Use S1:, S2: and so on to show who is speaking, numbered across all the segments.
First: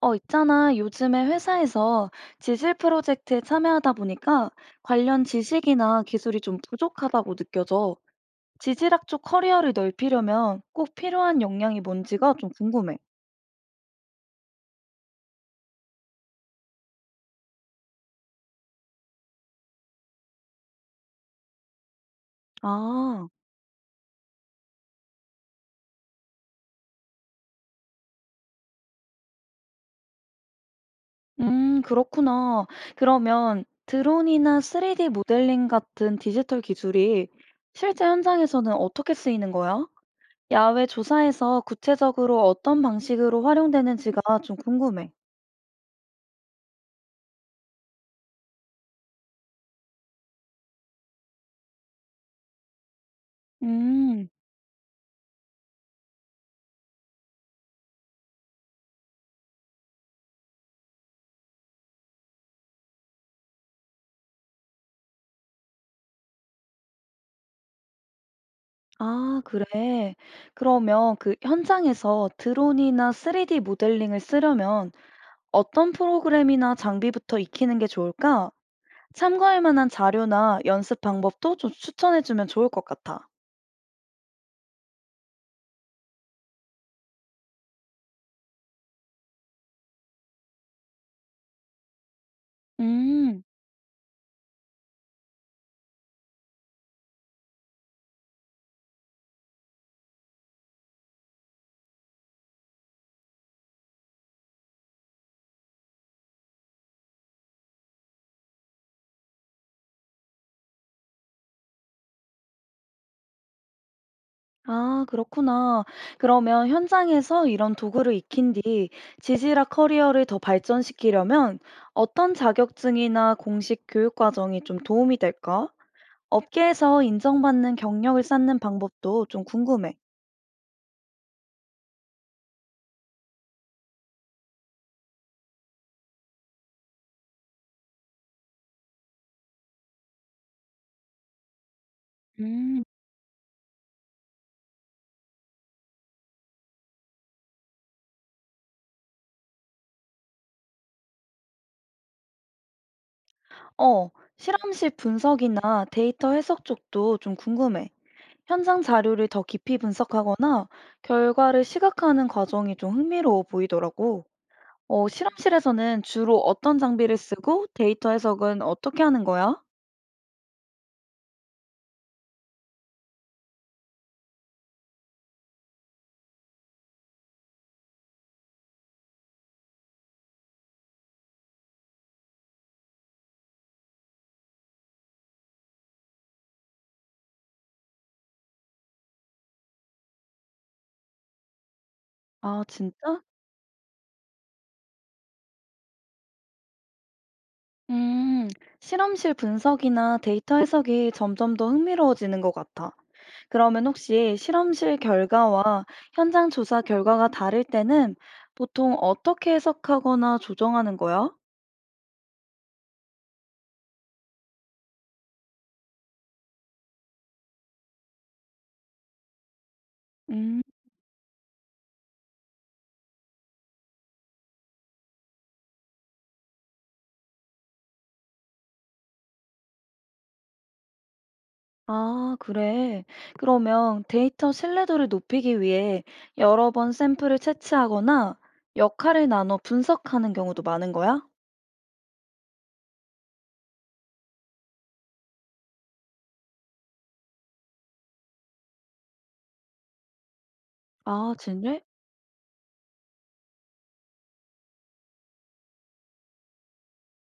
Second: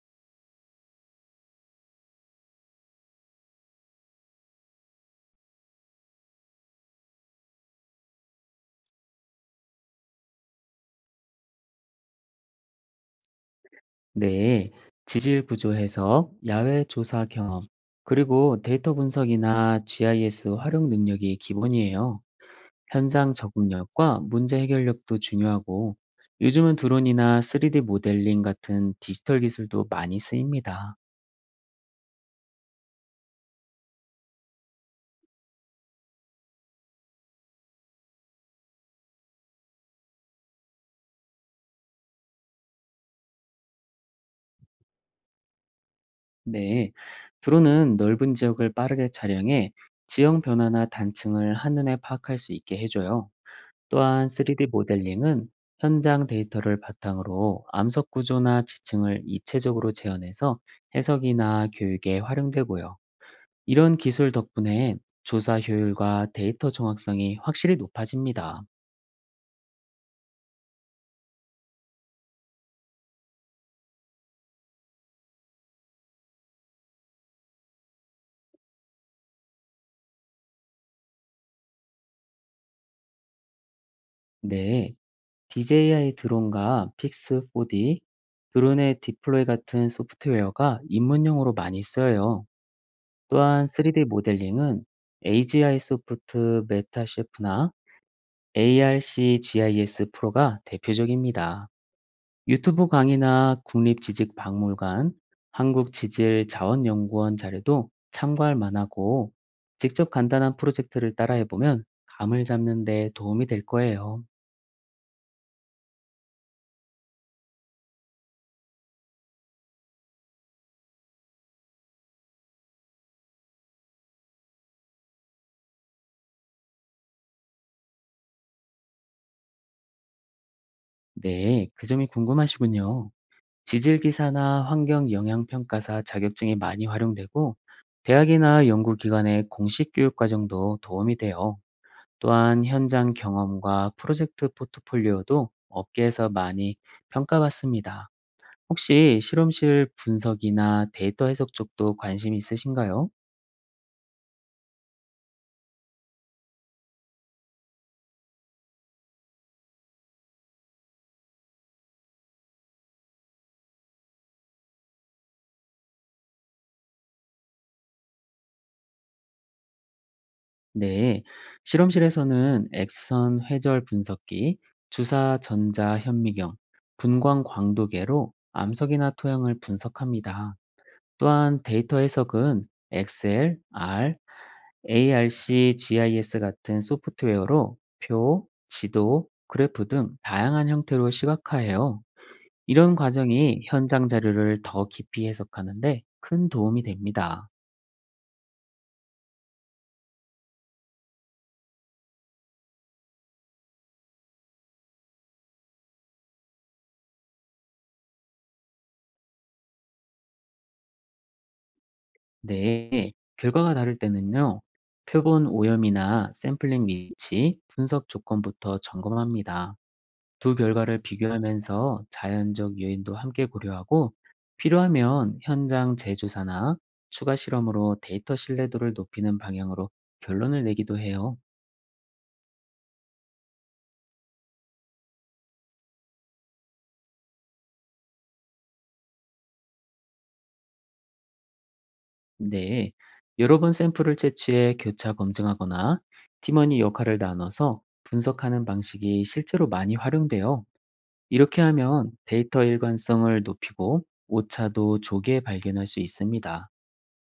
S1: 있잖아. 요즘에 회사에서 지질 프로젝트에 참여하다 보니까 관련 지식이나 기술이 좀 부족하다고 느껴져. 지질학 쪽 커리어를 넓히려면 꼭 필요한 역량이 뭔지가 좀 궁금해.
S2: 네, 지질 구조 해석, 야외 조사 경험, 그리고 데이터 분석이나 GIS 활용 능력이 기본이에요.
S1: 아,
S2: 현장 적응력과 문제 해결력도 중요하고, 요즘은 드론이나 3D 모델링 같은 디지털 기술도 많이 쓰입니다.
S1: 그렇구나. 그러면 드론이나 3D 모델링 같은 디지털 기술이 실제 현장에서는 어떻게 쓰이는 거야? 야외 조사에서 구체적으로 어떤 방식으로 활용되는지가 좀 궁금해.
S2: 네, 드론은 넓은 지역을 빠르게 촬영해 지형 변화나 단층을 한눈에 파악할 수 있게 해줘요.
S1: 음.
S2: 또한 3D 모델링은 현장 데이터를 바탕으로 암석 구조나 지층을 입체적으로 재현해서 해석이나 교육에 활용되고요. 이런 기술 덕분에 조사 효율과 데이터 정확성이 확실히 높아집니다.
S1: 아 그래. 그러면 그 현장에서 드론이나 3D 모델링을 쓰려면 어떤 프로그램이나 장비부터 익히는 게 좋을까? 참고할 만한 자료나 연습 방법도 좀 추천해 주면 좋을 것 같아.
S2: 네, DJI 드론과 픽스4D, 드론의 디플로이 같은 소프트웨어가 입문용으로 많이 쓰여요.
S1: 음.
S2: 또한 3D 모델링은 AGI 소프트 메타셰프나 ARC-GIS 프로가 대표적입니다. 유튜브 강의나 국립지질박물관, 한국지질자원연구원 자료도 참고할 만하고 직접 간단한 프로젝트를 따라해보면 감을 잡는 데 도움이 될 거예요.
S1: 아, 그렇구나. 그러면 현장에서 이런 도구를 익힌 뒤 지질학 커리어를 더 발전시키려면 어떤 자격증이나 공식 교육 과정이 좀 도움이 될까? 업계에서 인정받는 경력을 쌓는 방법도 좀 궁금해.
S2: 네, 그 점이 궁금하시군요. 지질기사나 환경영향평가사 자격증이 많이 활용되고 대학이나 연구기관의 공식 교육 과정도 도움이 돼요. 또한
S1: 음,
S2: 현장 경험과 프로젝트 포트폴리오도 업계에서 많이 평가받습니다. 혹시 실험실 분석이나 데이터 해석 쪽도 관심 있으신가요?
S1: 어, 실험실 분석이나 데이터 해석 쪽도 좀 궁금해. 현장 자료를 더 깊이 분석하거나 결과를 시각화하는 과정이 좀 흥미로워 보이더라고. 실험실에서는 주로 어떤 장비를 쓰고 데이터 해석은 어떻게 하는 거야?
S2: 네. 실험실에서는 엑스선 회절 분석기, 주사 전자 현미경, 분광 광도계로 암석이나 토양을 분석합니다. 또한 데이터 해석은 엑셀, R, ARC, GIS 같은 소프트웨어로 표, 지도, 그래프 등 다양한 형태로 시각화해요.
S1: 아,
S2: 이런
S1: 진짜?
S2: 과정이 현장 자료를 더 깊이 해석하는데 큰 도움이 됩니다.
S1: 음, 실험실 분석이나 데이터 해석이 점점 더 흥미로워지는 것 같아. 그러면 혹시 실험실 결과와 현장 조사 결과가 다를 때는 보통 어떻게 해석하거나 조정하는 거야?
S2: 네, 결과가 다를 때는요, 표본 오염이나 샘플링 위치, 분석 조건부터 점검합니다. 두
S1: 음,
S2: 결과를 비교하면서 자연적 요인도 함께 고려하고 필요하면 현장 재조사나 추가 실험으로 데이터 신뢰도를 높이는 방향으로 결론을 내기도 해요.
S1: 아, 그래. 그러면 데이터 신뢰도를 높이기 위해 여러 번 샘플을 채취하거나 역할을 나눠 분석하는 경우도 많은 거야?
S2: 네. 여러 번 샘플을 채취해 교차 검증하거나 팀원이 역할을 나눠서 분석하는 방식이 실제로 많이 활용돼요.
S1: 아,
S2: 이렇게
S1: 진짜?
S2: 하면 데이터 일관성을 높이고 오차도 조기에 발견할 수 있습니다.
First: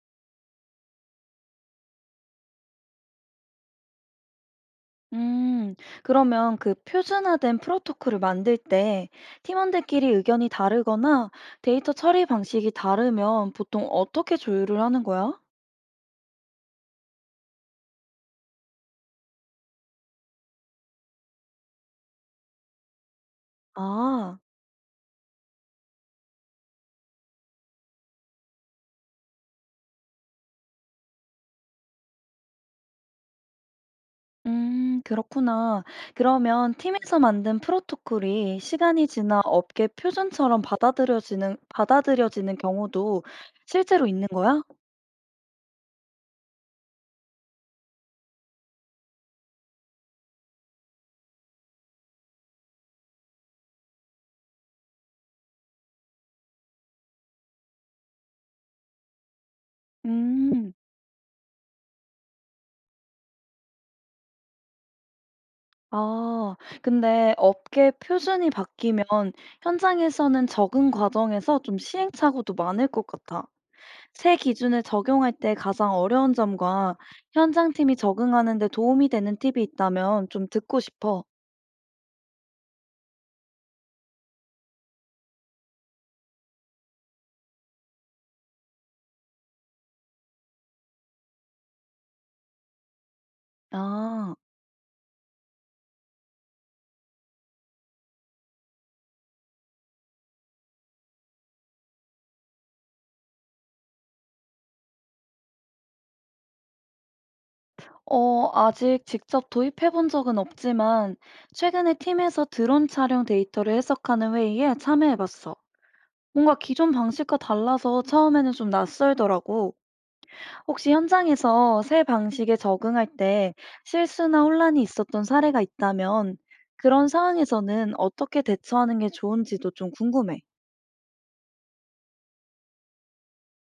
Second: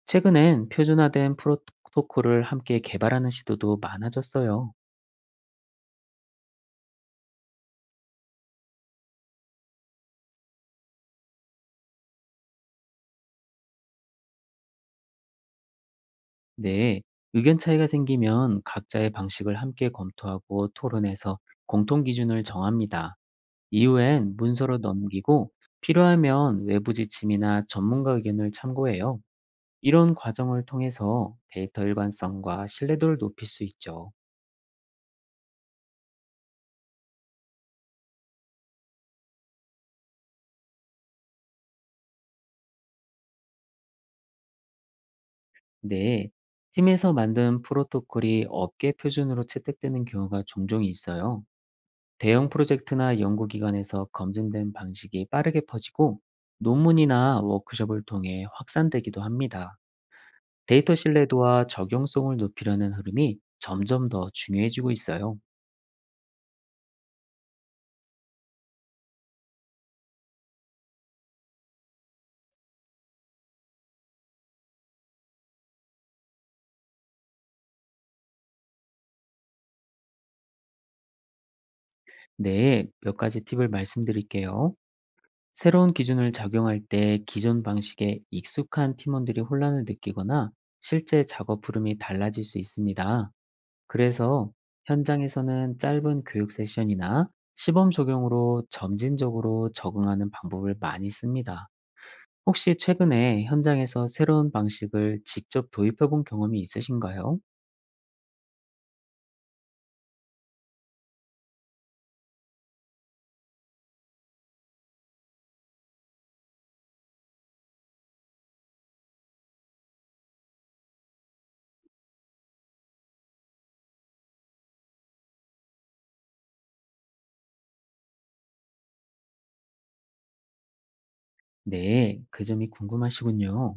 S2: 최근엔 표준화된 프로토콜을 함께 개발하는 시도도 많아졌어요.
S1: 음, 그러면 그 표준화된 프로토콜을 만들 때 팀원들끼리 의견이 다르거나 데이터 처리 방식이 다르면 보통 어떻게 조율을 하는 거야?
S2: 네, 의견 차이가 생기면 각자의 방식을 함께 검토하고 토론해서 공통 기준을 정합니다. 이후엔
S1: 아,
S2: 문서로 넘기고 필요하면 외부 지침이나 전문가 의견을 참고해요. 이런 과정을 통해서 데이터 일관성과 신뢰도를 높일 수 있죠.
S1: 그렇구나. 그러면 팀에서 만든 프로토콜이 시간이 지나 업계 표준처럼 받아들여지는 경우도 실제로 있는 거야?
S2: 네, 팀에서 만든 프로토콜이 업계 표준으로 채택되는 경우가 종종 있어요. 대형 프로젝트나 연구기관에서 검증된 방식이 빠르게 퍼지고 논문이나 워크숍을 통해 확산되기도 합니다.
S1: 음,
S2: 데이터 신뢰도와 적용성을 높이려는 흐름이 점점 더 중요해지고 있어요.
S1: 아, 근데 업계 표준이 바뀌면 현장에서는 적응 과정에서 좀 시행착오도 많을 것 같아. 새 기준을 적용할 때 가장 어려운 점과 현장팀이 적응하는 데 도움이 되는 팁이 있다면 좀 듣고 싶어.
S2: 네, 몇 가지 팁을 말씀드릴게요. 새로운 기준을 적용할 때 기존 방식에 익숙한 팀원들이 혼란을 느끼거나 실제 작업 흐름이 달라질 수 있습니다.
S1: 아.
S2: 그래서 현장에서는 짧은 교육 세션이나 시범 적용으로 점진적으로 적응하는 방법을 많이 씁니다. 혹시 최근에 현장에서 새로운 방식을 직접 도입해 본 경험이 있으신가요?
S1: 아직 직접 도입해 본 적은 없지만, 최근에 팀에서 드론 촬영 데이터를 해석하는 회의에 참여해 봤어. 뭔가 기존 방식과 달라서 처음에는 좀 낯설더라고. 혹시 현장에서 새 방식에 적응할 때 실수나 혼란이 있었던 사례가 있다면, 그런 상황에서는 어떻게 대처하는 게 좋은지도 좀 궁금해.
S2: 네, 그 점이 궁금하시군요.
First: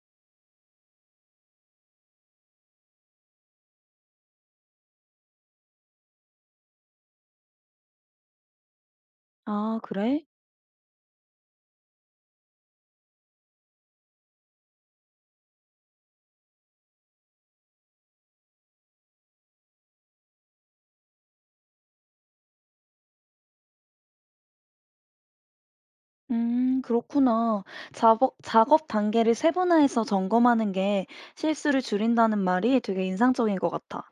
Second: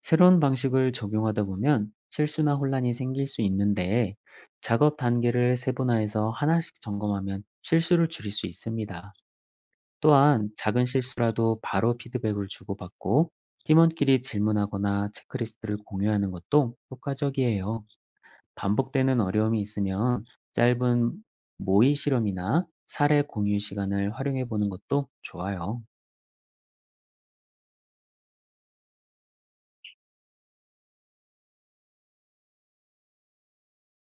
S2: 새로운 방식을 적용하다 보면 실수나 혼란이 생길 수 있는데 작업 단계를 세분화해서 하나씩 점검하면 실수를 줄일 수 있습니다.
S1: 아, 그래?
S2: 또한 작은 실수라도 바로 피드백을 주고받고 팀원끼리 질문하거나 체크리스트를 공유하는 것도 효과적이에요. 반복되는 어려움이 있으면 짧은 모의 실험이나 사례 공유 시간을 활용해 보는 것도 좋아요.
S1: 그렇구나. 작업 단계를 세분화해서 점검하는 게 실수를 줄인다는 말이 되게 인상적인 것 같아.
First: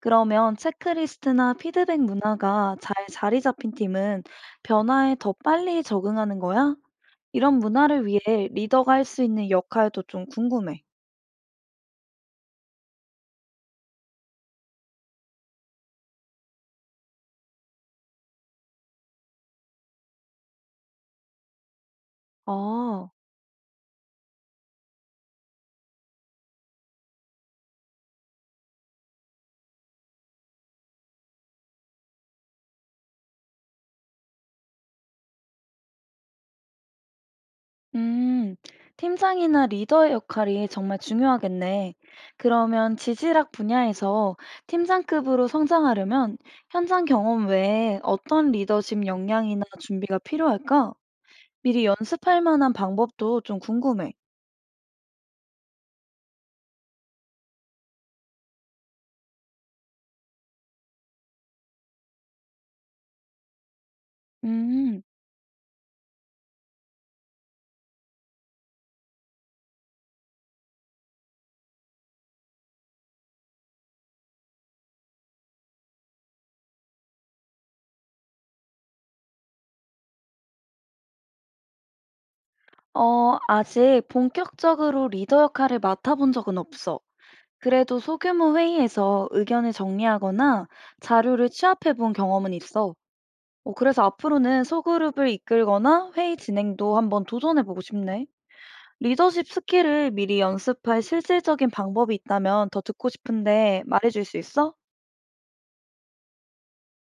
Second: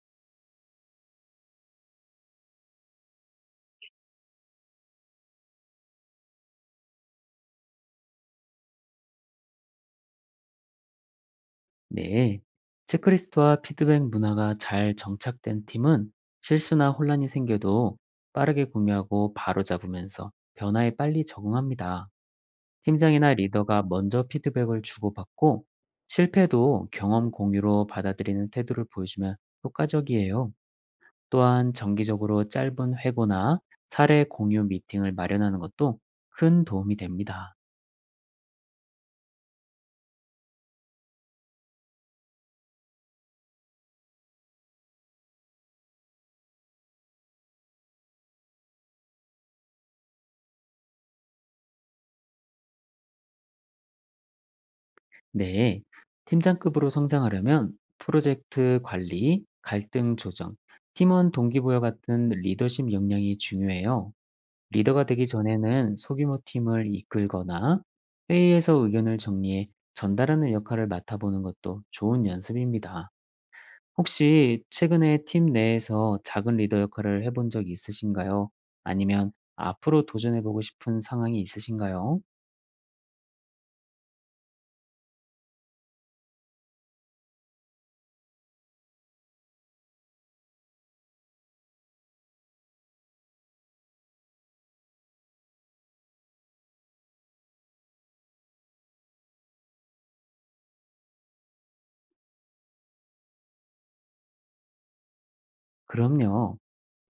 S1: 그러면 체크리스트나 피드백 문화가 잘 자리 잡힌 팀은 변화에 더 빨리 적응하는 거야? 이런 문화를 위해 리더가 할 수 있는 역할도 좀 궁금해.
S2: 네. 체크리스트와 피드백 문화가 잘 정착된 팀은 실수나 혼란이 생겨도 빠르게 공유하고 바로 잡으면서 변화에 빨리 적응합니다.
S1: 아.
S2: 팀장이나 리더가 먼저 피드백을 주고받고 실패도 경험 공유로 받아들이는 태도를 보여주면 효과적이에요. 또한 정기적으로 짧은 회고나 사례 공유 미팅을 마련하는 것도 큰 도움이 됩니다.
S1: 음, 팀장이나 리더의 역할이 정말 중요하겠네. 그러면 지질학 분야에서 팀장급으로 성장하려면 현장 경험 외에 어떤 리더십 역량이나 준비가 필요할까? 미리 연습할 만한 방법도 좀 궁금해.
S2: 네. 팀장급으로 성장하려면 프로젝트 관리, 갈등 조정, 팀원 동기부여 같은 리더십 역량이 중요해요.
S1: 음,
S2: 리더가 되기 전에는 소규모 팀을 이끌거나 회의에서 의견을 정리해 전달하는 역할을 맡아보는 것도 좋은 연습입니다. 혹시 최근에 팀 내에서 작은 리더 역할을 해본 적 있으신가요? 아니면 앞으로 도전해보고 싶은 상황이 있으신가요?
S1: 아직 본격적으로 리더 역할을 맡아본 적은 없어. 그래도 소규모 회의에서 의견을 정리하거나 자료를 취합해 본 경험은 있어. 그래서 앞으로는 소그룹을 이끌거나 회의 진행도 한번 도전해 보고 싶네. 리더십 스킬을 미리 연습할 실질적인 방법이 있다면 더 듣고 싶은데 말해줄 수 있어?
S2: 그럼요.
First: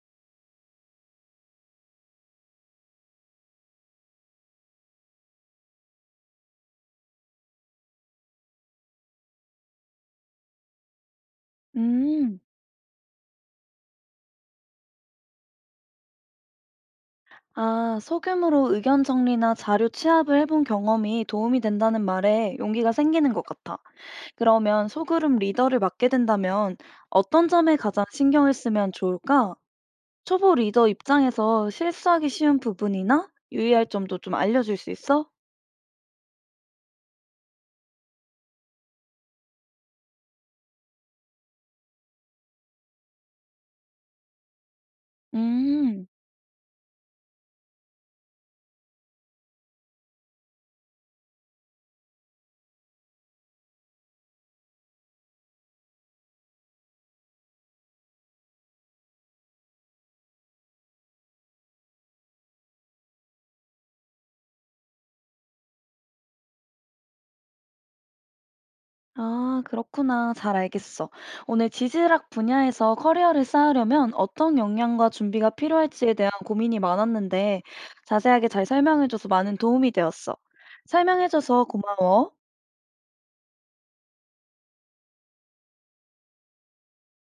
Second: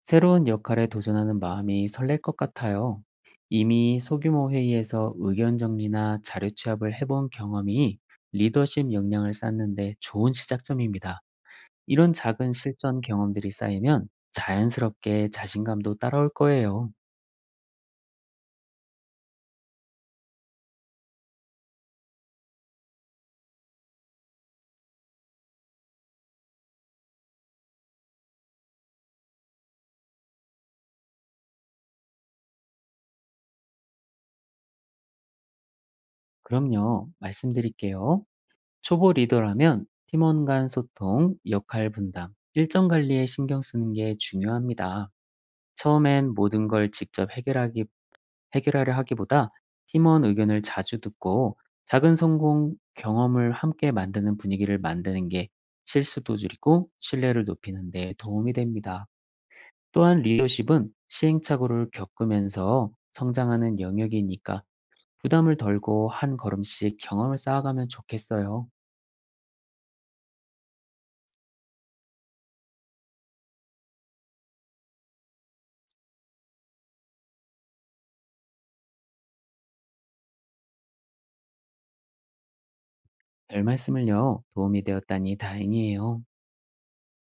S2: 새로운 역할에 도전하는 마음이 설렐 것 같아요. 이미 소규모 회의에서 의견 정리나 자료 취합을 해본 경험이 리더십 역량을 쌓는데 좋은 시작점입니다. 이런
S1: 음,
S2: 작은 실전 경험들이 쌓이면 자연스럽게 자신감도 따라올 거예요.
S1: 아, 소규모로 의견 정리나 자료 취합을 해본 경험이 도움이 된다는 말에 용기가 생기는 것 같아. 그러면 소그룹 리더를 맡게 된다면 어떤 점에 가장 신경을 쓰면 좋을까? 초보 리더 입장에서 실수하기 쉬운 부분이나 유의할 점도 좀 알려줄 수 있어?
S2: 그럼요. 말씀드릴게요. 초보 리더라면 팀원 간 소통, 역할 분담, 일정 관리에 신경 쓰는 게 중요합니다.
S1: 음.
S2: 처음엔 모든 걸 해결하려 하기보다 팀원 의견을 자주 듣고 작은 성공 경험을 함께 만드는 분위기를 만드는 게 실수도 줄이고 신뢰를 높이는 데 도움이 됩니다. 또한 리더십은 시행착오를 겪으면서 성장하는 영역이니까 부담을 덜고 한 걸음씩 경험을 쌓아가면 좋겠어요.
S1: 아, 그렇구나. 잘 알겠어. 오늘 지질학 분야에서 커리어를 쌓으려면 어떤 역량과 준비가 필요할지에 대한 고민이 많았는데, 자세하게 잘 설명해줘서 많은 도움이 되었어. 설명해줘서 고마워.
S2: 별 말씀을요. 도움이 되었다니 다행이에요.